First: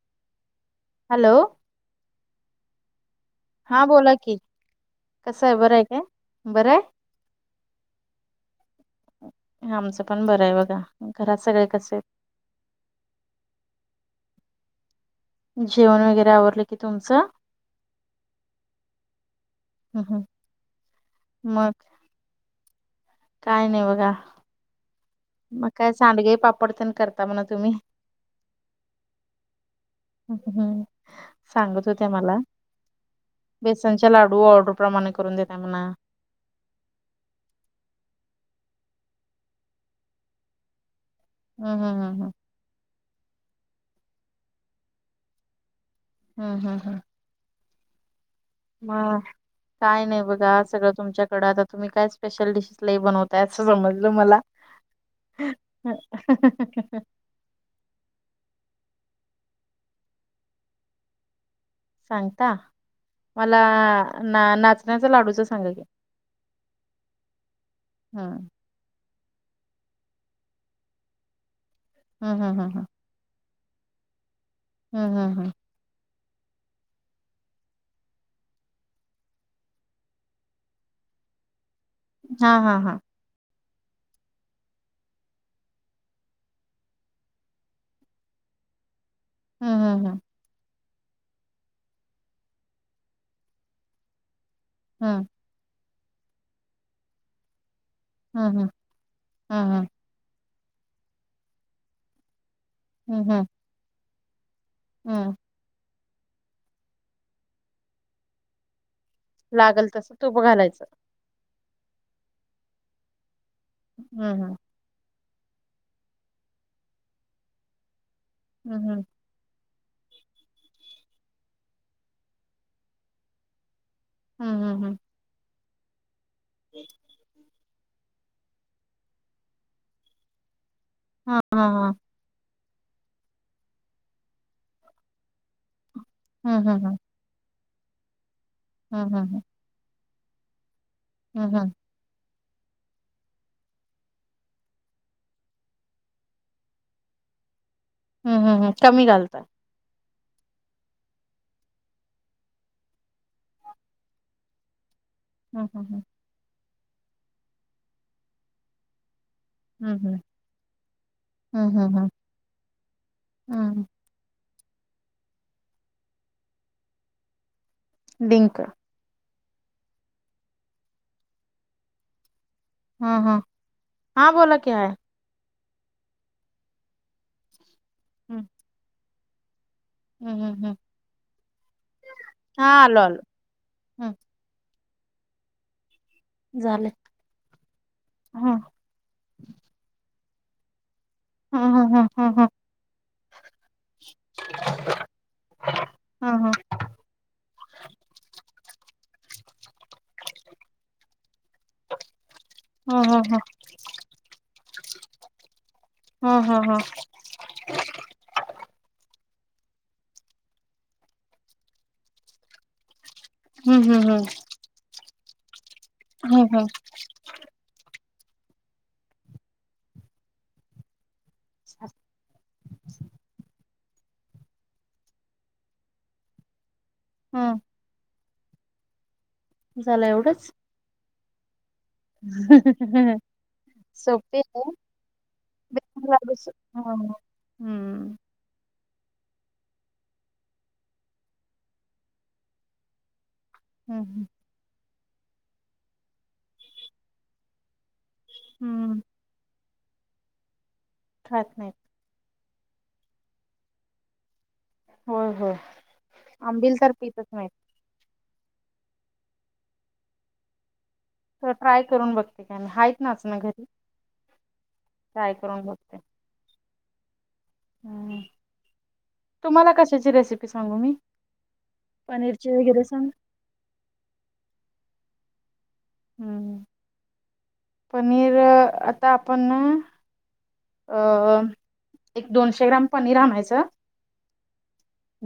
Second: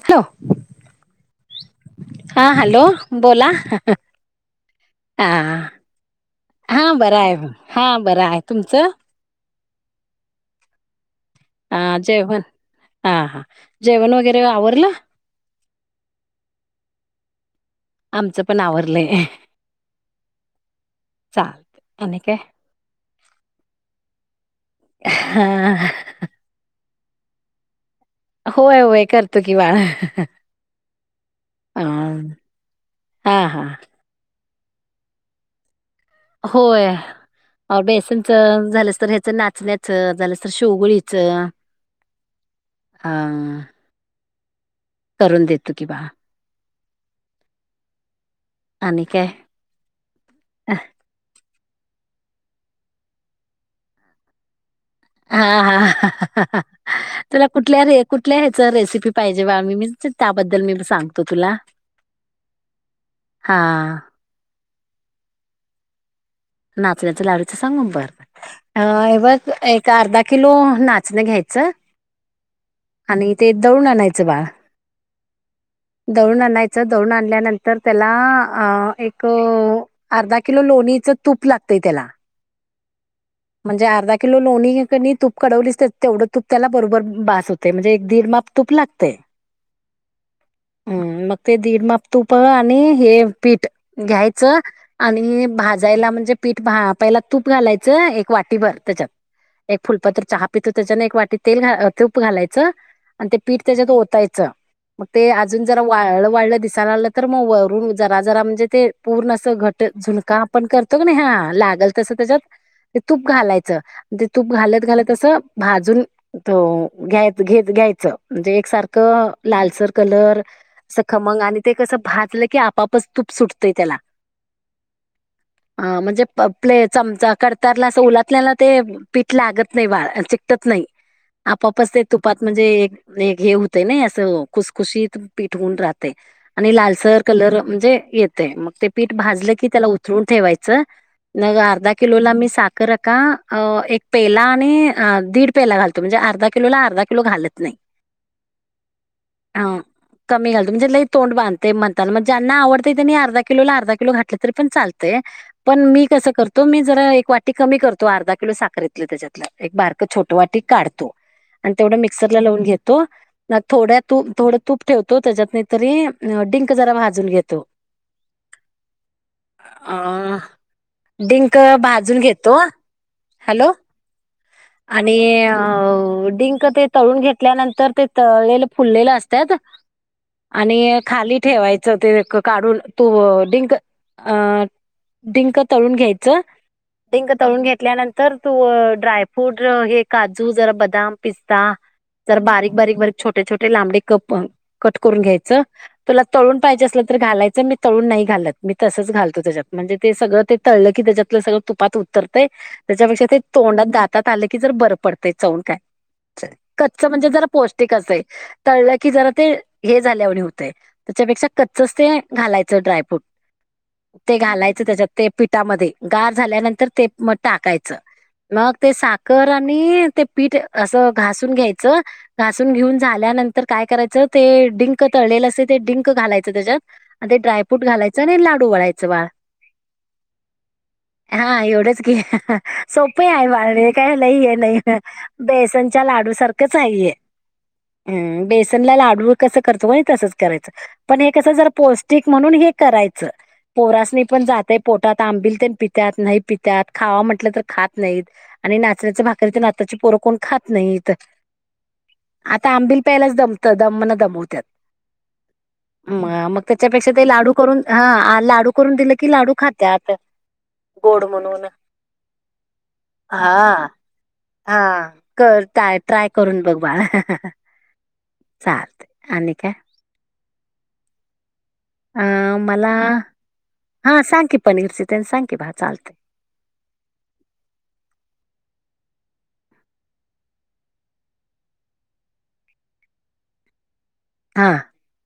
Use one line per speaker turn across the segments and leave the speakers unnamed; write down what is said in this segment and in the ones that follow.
ठेव [unintelligible]
हॅलो.
हा, हॅलो. बोला
हा
[unintelligible]
बोला की
हा.
कसं आहे बरं आहे काय
हा बरं हाय. हा बरं हाय. तुमचं?
आमचं पण बरं आहे बघा घरात सगळे कसे
हा जेवण हा हा जेवण वगैरे आवरलं?
जेवण वगैरे आवरलं की तुमचं?
आमचं पण आवरलंय
हं हं.
चा
मग
आणि काय?
काय नाही बघा मग
हा
काय सांडगे पापडपण करता म्हणा तुम्ही
होय होय करते की वा
हं हं. सांगत होत्या मला
हा
बेसन लाडू ऑर्डर प्रमाणे करून देतात ना
होय. औ बेसनच झालंस तर ह्याच नाचण्याचं झालंस तर शेवगुळीच.
हमम हम हम
हा करून देतो की बा
हम हम हम
आणि
हा
काय
काय नाही बघा सगळं तुमच्याकडं आता तुम्ही काय स्पेशल डिशेसलय बनवताय असं समजलं मला [inaudible]
हा हा तुला कुठल्या र कुठल्या ह्याच रेसिपी पाहिजे बा मी त्याबद्दल मी सांगतो तुला
सांगता
हा
मला ना नाचणीच्या लाडूच सांगा
नाचणीच्या लाडूचं सांगून
हम्म
म्हणता अ हे बघ एक अर्धा किलो नाचणी घ्यायचं
हमम हम हम
आणि ते दळून आणायचं बाळ
हम हम हम
दळूण आणायचं दळूण आणल्यानंतर त्याला अ एक अर्धा किलो लोणीचं तूप लागतंय त्याला
हा हा हा
म्हणजे अर्धा किलो लोणी कनी तूप कडवलीच तेवढं तूप त्याला बरोबर बास होत. ते म्हणजे एक दीड माप तूप लागतेय.
हम हम हम
हम्म मग ते दीड माप तुप आणि हे पीठ घ्यायचं
हम्म
आणि भाजायला म्हणजे पीठ भा पहिला तूप घालायचं वाटी
हम्म हम्म
भर त्याच्यात
हम्म
एक फुलपत्र चहा पितो त्याच्याने एक वाटी तेल घा तूप घालायचं आणि
हम्म हम्म
ते
हम्म
पीठ त्याच्यात ओतायचं मग ते
हम्म
अजून जरा वाळ वाढलं दिसन आलं तर मग वरून जरा जरा म्हणजे ते पूर्ण असं घट
लागल तसं
झुणका
तूप
आपण
घालायचं
करतो का नाही हा लागल तस त्याच्यात. ते तूप घालायचं ते
हम्म
तूप
हम्म
घालत घालत असं भाजून त घ्याय घेत घ्यायचं म्हणजे
हम्म
एकसारखं लालसर कलर अस खमंग आणि ते कसं भजलं की आपापच तूप सुटतंय त्याला
हम्म हम्म हम्म
हा म्हणजे प्ले चमचा कर तारला असं उलाटल्याना ते पीठ लागतं नाही चिटकत नाही
हा हा हा
आपोआपच ते तुपात म्हणजे हे होत ना असं? खुसखुशीत पिठ होवून राहतय
हम्म
आणि
हम्म
लालसर कलर म्हणजे येतय. मग ते पीठ
हम्म हम्म हम्म
भाजलं की त्याला उतरवून ठेवायच.
हम्म हम्म
मग अर्धा किलोला मी - साखर का? एक पेला आणि दीड पेला घालतो. म्हणजे अर्धा किलोला अर्धा किलो घालत- घालत नाही.
हम्म हम् हम्. कमी घालता.
अ कमी घालतो. म्हणजे लय तोंड बांधते म्हनताना मग ज्यांना आवडतय त्यांनी अर्धा किलोला अर्धा किलो घातलं तरी पण चालंतय.
हम्म
पण
हम्म
मी कसं करतो, मी जरा एक वाटी कमी करतो अर्धा किलो साखरेतल त्याच्यात- एक बारक
हम्म
छोट वाटी काढतो. आणि
हम्म
तेवढ
हम्म हम्म
मिक्सर ला लावून घेतो. मग
हम्म
थोड्यात - तू -थोडं तूप ठेवतो त्याच्यात, नाही तरी डिंक जरा भाजून घेतो.
डिंक.
अ- डिंक भाजून घेतो-
हम हम.
हॅलो
हा बोला की आहे.
आणि डिंक ते तळून घेतल्यानंतर ते
हम्म
तळलेल फुललेलं असत्यात.
हम्म हम्म हम्म
आणि खाली ठेवायचं ते क
हा
काढून
आलो आलो
तो डिंक.
हम्म
अ- डिंक तळून घ्यायचं-
झाल.
डिंक तळून घेतल्यानंतर तू ड्रायफ्रूट हे काजू जरा बदाम- पिस्ता
हम्म हम्म हम्म हम्म
जरा बारीक बारीक बारीक छोटे छोटे लांबडे कप कट करून घ्यायचं- तुला
हम्म हम्म
तळून पाहिजे असलं तर घालायचं. मी तळून नाही घालत. मी तसच घालतो त्याच्यात म्हणजे ते सगळं ते- तळल की त्याच्यातल सगळ तुपात- उतरतय.
हम्म हम्म
त्याच्यापेक्षा ते तोंडात दातात आलं कि जरा बरं पडतंय चौन खायाय.
हा हा हा
कच्च म्हणजे जरा पौष्टिक असतय. तळलं की जरा ते हे झाल्यावाणी होतंय. त्याच्यापेक्षा कच्चच ते घालायचं ड्रायफ्रूट.
हम्म हम्म हम्म
ते घालायचं त्याच्यात ते पिठामध्ये. गार
हम्म
झाल्यानंतर ते- टाकायचं मग ते साखर आणि ते- पीठ असं घासून
हम्म.
घ्यायचं. घासून घेऊन झाल्यानंतर- तर काय करायचं? ते डिंक तळलेलं असते ते डिंक घालायचं त्याच्यात. आणि ते
हम्म
ड्राय- फ्रुट घालायचं आणि लाडू वळायचं बाळ.
झालं एवढंच?
हा एवढंच. सोप आहे बाळ, हे काय लई
सोपे
हे
आहे
नाही बेसनच्या
बेसन
लाडू सारखंच आहे
हम्म
हे. हम्म. बेसनला लाडूला कसं करतो? म तसच करायचं. पण हे कस जरा पौष्टिक म्हणून हे करायचं.
हम्म
पोरास्नी
हम्म
पण जातय पोटात. आंबिल तेण पितात नाही पितात खावा म्हटलं तर खात- नाहीत. आणि
हम्म
नाचण्याच्या भाकरी तर आताची पोरं कोण खात नाहीत.
खात नाहीत.
आता आंबिल प्यायलाच दमतं दमण दमवत्यात.
होय होय
म मग
आंबिल तर
त्याच्यापेक्षा
पितच
ते
नाहीत
लाडू करून- हा. लाडू करून दिलं की लाडू खात्यात. गोड
तर
म्हणून
ट्राय करून बघते. कारन हायेत नाचण घरी.
हा हा.
ट्राय
कर
करून बघते
टय ट्राय करून बघ बाळा.
हम्म
चालत आणि काय?
तुम्हाला कशाची रेसिपी सांगू मी? पनीरची वगैरे सांगा.
हां. सांग की पनीरची ती सांग की भा चालत.
हम्म पनीर आता आपण अ -एक दोनशे ग्राम पनीर आणायचं.
हां.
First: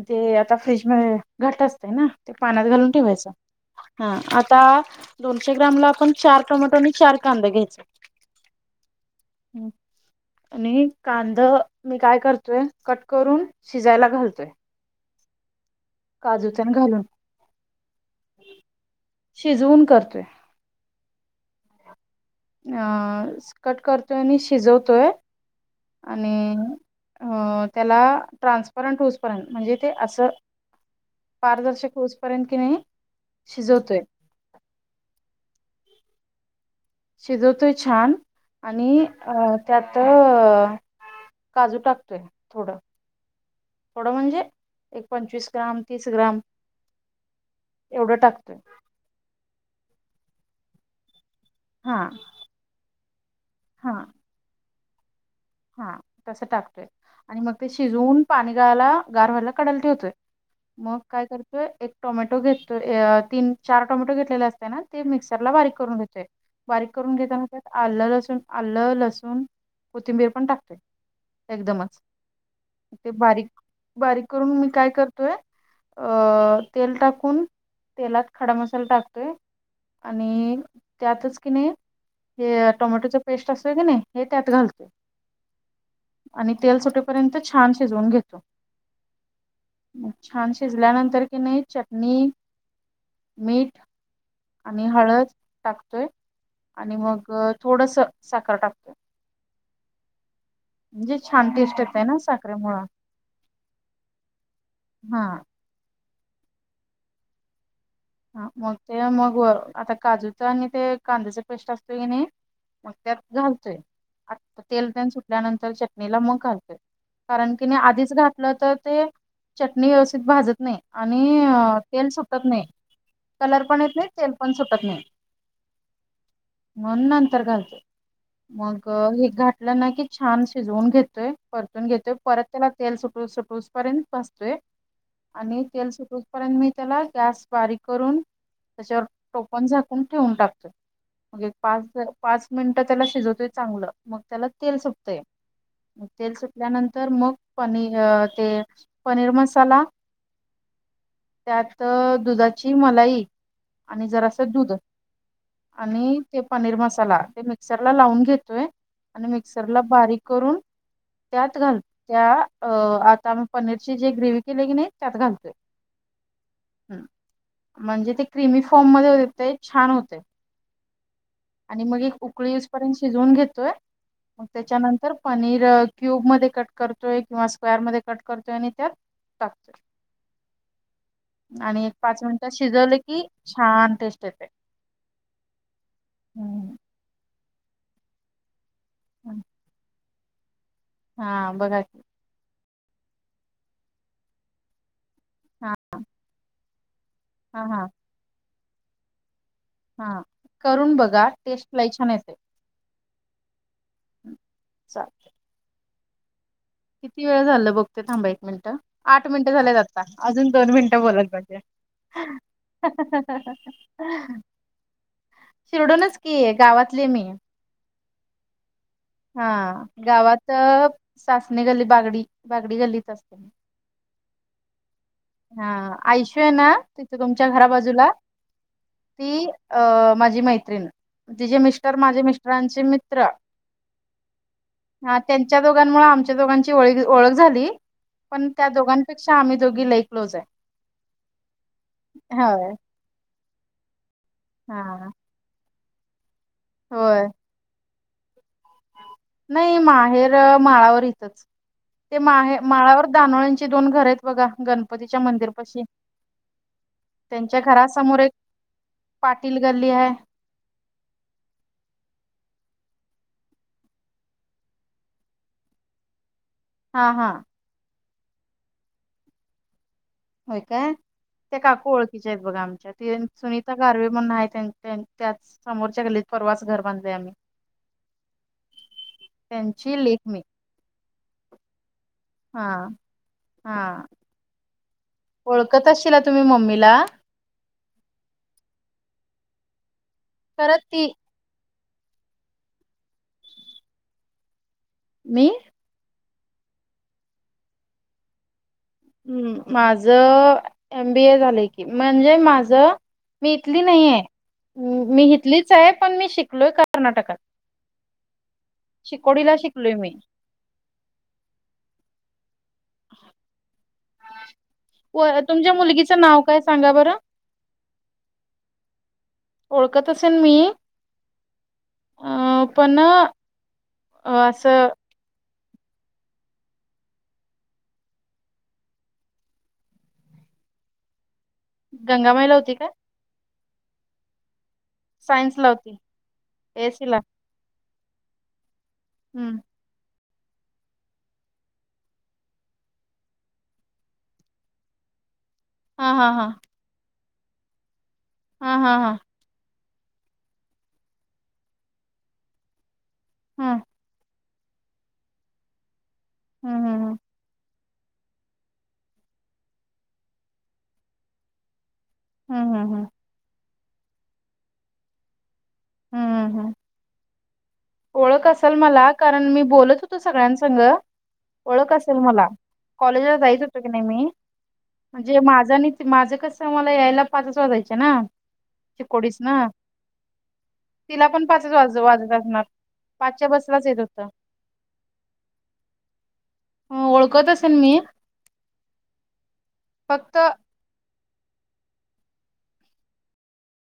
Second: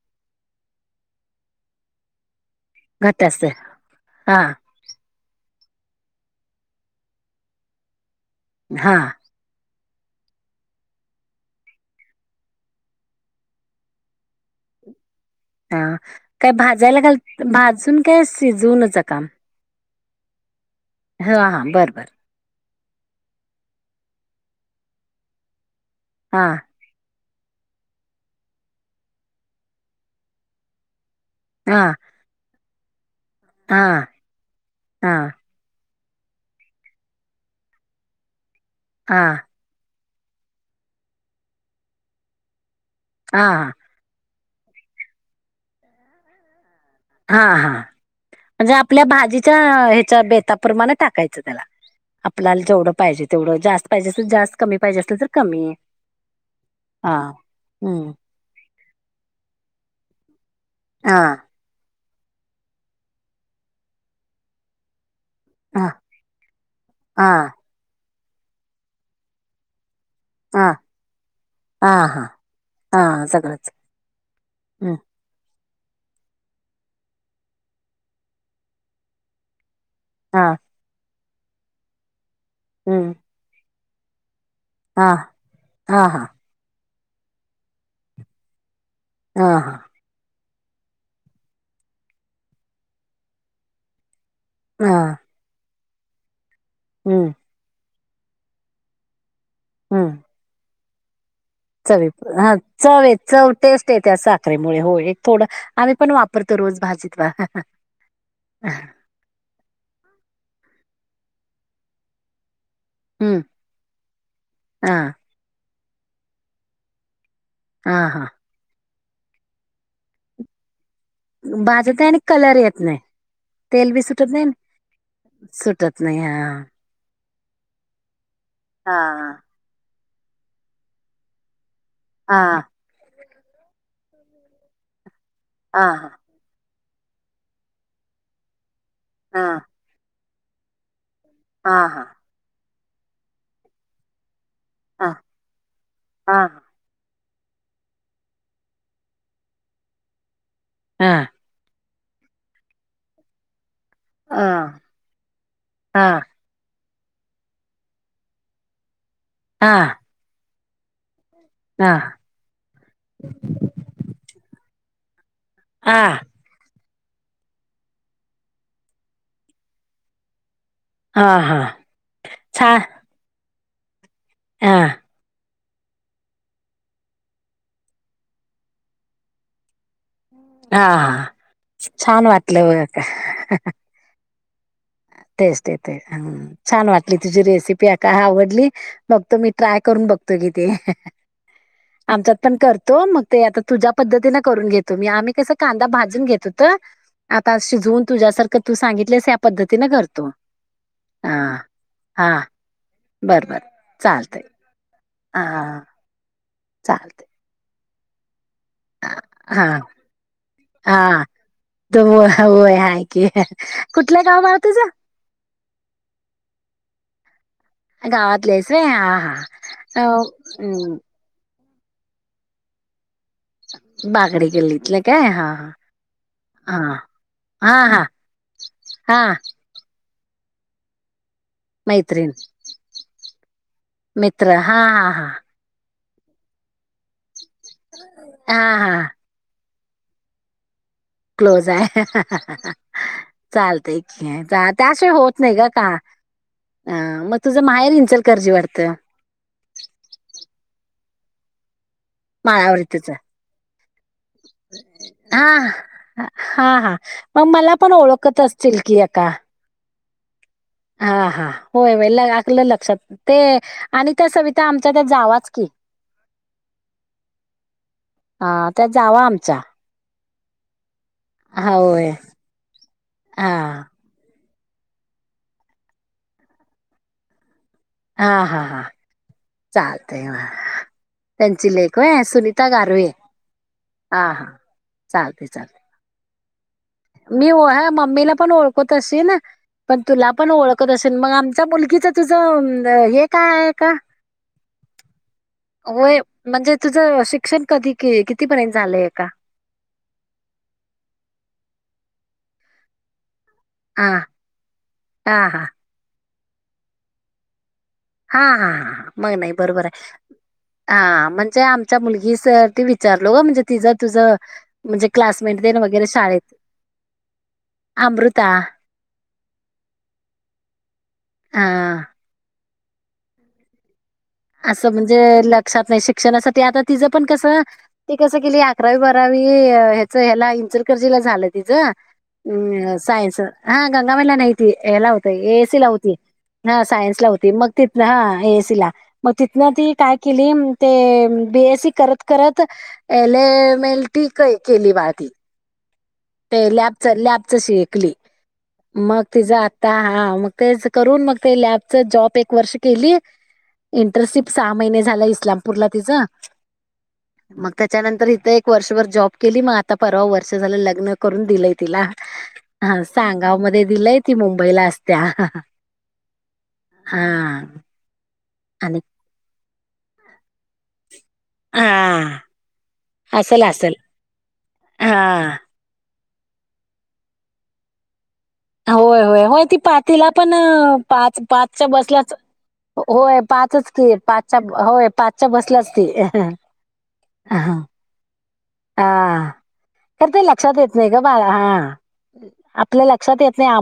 ते आता फ्रीज मध्ये घट असतय ना. ते पाण्यात घालून
घट्ट
ठेवायच.
असते
हा आता दोनशे ग्रामला आपण चार टोमॅटो आणि चार कांद घ्यायच.
हा.
आणि कांद मी काय करतोय? कट करून शिजायला घालतोय.
हा. काय
काजूतन
भाजायला
घालून
घाल, भाजून काय शिजवून नचं काम
शिजवून करतेय.
हां हां. बरं बरं.
अ -कट करतोय आणि शिजवतोय. आणि
हा.
अ त्याला ट्रान्सपरंट होस पर्यंत. म्हणजे ते असं
हा
पारदर्शक हुसपर्यंत किनी
हा, हा.
शिजवतोय छान. आणि
हा
अ त्यात काजू टाकतोय. थोडं.
हा हा.
थोडं म्हणजे? एक पंचवीस ग्राम. तीस ग्राम.
हा हा.
एवढं टाकतोय
म्हणजे आपल्या भाजीच्या ह्याच्या बेताप्रमाणे टाकायचं त्याला.
हा.
आपल्याला जेवढं पाहिजे तेवढं. जास्त
हा
पाहिजे असेल जास्त. कमी पाहिजे असेल तर कमी
हा तस टाकतोय.
हा
आणि मग ते
हम्म
शिजवून पाणी गाळायला, गार व्हायला कढला ठेवतोय. मग
हा
काय करतोय एक टोमॅटो घेतोय अ तीन चार टोमॅटो घेतलेले असतेना? ते मिक्सरला बारीक
हा
करून घेतोय. बारीक करून
हा
घेताना त्या आलं लसूण, आलं, लसूण, कोथिंबीर पण
हा
टाकते.
हा
एकदमच.
हा
ते
हा
बारीक,
सगळंच
बारीक करून मी काय
हम्म
करतोय? अ तेल टाकून. तेलात खडा मसाला टाकतोय.
हा
आणि त्यातच किनी, हे टोमॅटोच पेस्ट असोत की नाही. हे त्यात घालतोय.
हां. हां. हां.
आणि तेल सुटेपर्यंत छान शिजवून घेतो.
ह ह.
छान शिजल्यानंतर की नाही चटणी, मीठ आणि
हा
हळद टाकतोय. आणि मग
हम्म
थोडस, साखर टाकतोय.
हम्म.
म्हणजे छान टेस्ट येते
चवी
ना
हा
साखरेमुळ
चव ये चव टेस्ट येत्या साखरेमुळे. हो एक
हा
थोडं आम्ही पण वाप परतो रोज भाजीत बा.
ह मग ते मग व. आता काजूच आणि ते कांद्याचा पेस्ट असतोय की नाही, मग त्यात
हम्म
घालतोय. आ तेल
हा
त्यान सुटल्यानंतर चटणीला मग घालतोय. कारण कि नाही
हा
आधीच
हा
घातलं तर ते, चटणी व्यवस्थित भाजत नाही. आणि
भाजत नाही
तेल
आणि
सुटत
कलर
नाही.
येत
कलर पण येत नाही. तेल पण सुटत नाही.
सुटत नाही हा
म्हणून नंतर घालते. मग हे
हा
घा लं नाही की छान शिजवून घेतोय परतून घेतोय
हा
परत त्याला तेल सुट सुटुसपर्यंत भाजतोय. आणि
हा
तेल सुटपर्यंत मी त्याला गॅस बारीक करून त्याच्यावर
हा
टोपन झाकून ठेवून टाकतोय मग एक
हा
पाच
हा
पाच मिनिट त्याला शिजवतोय चांगलं मग त्याला तेल
हा
सुटतय मग तेल
हा
सुटल्यानंतर मग पनीर ते पनीर मसाला
हा
त्यात दुधाची मलाई आणि जरास दूध
हा
आणि ते पनीर मसाला ते मिक्सरला लावून घेतोय आणि मिक्सरला बारीक करून त्यात घाल
हा
त्या आता म पनीरची जे ग्रेवी केले की नाही त्यात घालतोय.
हां.
हम्म. म्हणजे ते क्रिमी फॉर्म मध्ये होते ते छान होते.
हा हा
आणि मग एक
छान
उकळीजपर्यंत शिजवून घेतोय मग
हा
त्याच्यानंतर पनीर क्यूब मध्ये कट करतोय किंवा स्क्वेर मध्ये कट करतोय आणि त्यात टाकतोय.
हा.
आणि एक पाच
छान
मिनिटात
वाटलं
शिजवले की
बघ
छान टेस्ट येते.
टेस्ट येते छान वाटली तुझी रेसिपी आका आवडली बघ तो मी ट्राय करून बघतो. तो किती.
हा बघाकी.
आमच्यात पण करतो मग ते आता तुझ्या पद्धतीनें करून घेतो मी आम्ही कस
हा
कांदा भाजून घेतो तर आता
हा हा
शिजवून तुझ्यासारख तू सांगितलेस या पद्धतीने
हा
करतो
करून बघा
हा
टेस्ट लाई छान
हा
येते.
बर बर चालत.
चालतंय
हा हां.
किती वेळ झालं बघतो थांबा एक मिनिटं आठ मिनिटं
हा
झालेत आता अजून दोन मिनिटं बोलला
हा
पाहिजे.
होय होय आहे की, कुठलं गावं बाळा तुझं
शिरडूनच की आहे गावातली मी
गावातली आहेस व्हयं. हा हा हा अ.
सासणी गल्ली बागडी बागडी गल्लीत असते मी.
बागडे गल्लीतलं काय
हा आयुशु आहे ना
हा
तिथं तुमच्या घरा
हा हा हा
बाजूला
हा
ती अ माझी मैत्रीण. तिेचे मिस्टर माझे
मैत्रीण
मिस्टरांचे मित्र हा त्या त्या दोघांमुळे आमच्या दोघांची ओ ओळख झाली पण त्या
हा हा
दोघांपे तस्या आम्ही दोघी लई क्लोज आहे.
क्लोज आहे
होय
चालत की त्याशिवाय होत नाही गं का अ
व्हयं.
मग तुझं माहेर इचलकरंजी वाटतं?
नाही माहेर माळावर इथंच. ते माहे माळावर
माळावरतीच
दानवेची दोन घर आहेत बघा गणपतीच्या
हा
मंदिर पाशी
हा हा मग मला पण
एक
ओळखत असतील की एका
पाटील गल्ली आहे.
हा हा होय होय आलकी लक्षात ते आणि त्या सविता आमच्या त्या जावाच की
हा हा.
हा त्या जावा आमचा
होय काय त्या काकू
होय
ओळखीचे आहेत बघा आमच्या त
हा
सुनीता गारवे न्हाय त्यां त्यांन त्याच समोरच्या गल्लीत परवाचं घर बांधलय आम्ही
आ हा हा
त्यांची
चालत
लेक मी
मग त्यांची लेख व्हय सुनीता
हा.
गारवे. हा हा चालतय चाल
तशिला तुम्ही मम्मीला
मी व्हय मम्मीला पण ओळखत असीन पण तुला पण
खरं
ओळखत
ती
असीन मग आम चं मुलगीच तुझं हे काय आहे का
मी
होय म्हणजे तुझं शिक्षण कधी की कितीपर्यंत झालंय का
हंम माझं एम बी ए झालंय की म्हणजे माझं मी इथली
हा
नाहीये मी
हा हा
इथलीच आहे पण मी शिकलोय कर्नाटकात.
हा हा हा मग नाय
शिकोडीला
बरोबर
शिकलोय मी
हाय हा म्हणजे आमच्या मुलगी स ती विचारलो ओ म्हणजे तिझं तुझं म्हणजे
व
क्लासमेट
तुमच्या
देन वगैरे
मुलगीचं नाव
शाळेत
काय सांगा बरं
अमृता
ओळखत असेन मी
हा
अ पण
असं म्हणजे लक्षात नाय शिक्षणासाठी आता तिचं पण कसं ते कसं केली अकरावी बारावी ह्याच ह्याला इंचलकरजीला झालं तीच
गंगामाईला होती काय
हम् सायनस हा गंगामायला नाहीत. ती हेला होतय ए ए सी ला होती हा सायन्स ला होती मग तिथ हा ए ए सी ला म तिथन
हा
ती काय केली ते बी एस सी करत करत एल ए मेल्टी कय केली बा ती
हा हा हा
ते लॅबच लॅबच शेयकली
हा हा हा
मग तिचा आत्ता हा मग तेच करून मग ते लॅबच जॉब एक वर्ष केली
हम्म
इंटर्नशिप सहा महिने झाल इस्लामपूरला तिच
हं हं हं
मग त्याच्यानंतर इथं एक वर्षभर जॉब केली मग आता परवा वर्ष झालं लग्न करून दिलंय तिला.
हम्म हम्म
हा
हम्म
सांगाव मध्ये दिलंय ती मुंबईला असते. हा हा
हम्म हम्म.
हा हा
ओळख असल मला कारण मी बोलत होतो सगळ्यांसग ओळख असल
हा
मला कॉलेजला जाईत
असेल
होतो की
असेल
नाई मी म्हणजे
हा
माझा आणि ते माझं कस मला यायला पाच वाजायचें ना
होय
चिकोडीस
होय
ना
होय ती पा तीला पण
तिला
पाच
पण पाचच
पाचच्या
वाज
बसलाच
वाजत असणार
होय
पाचच्या
पाचचं
बसलाच येत
की
होतं
पाचच्या होय पाचच्या बसल्याच ती
अं, ओळखत असेल मी
हा तर
फक्त
ते लक्षात येत नाय ग बाळा हा आपल्या लक्षात येत नाय आ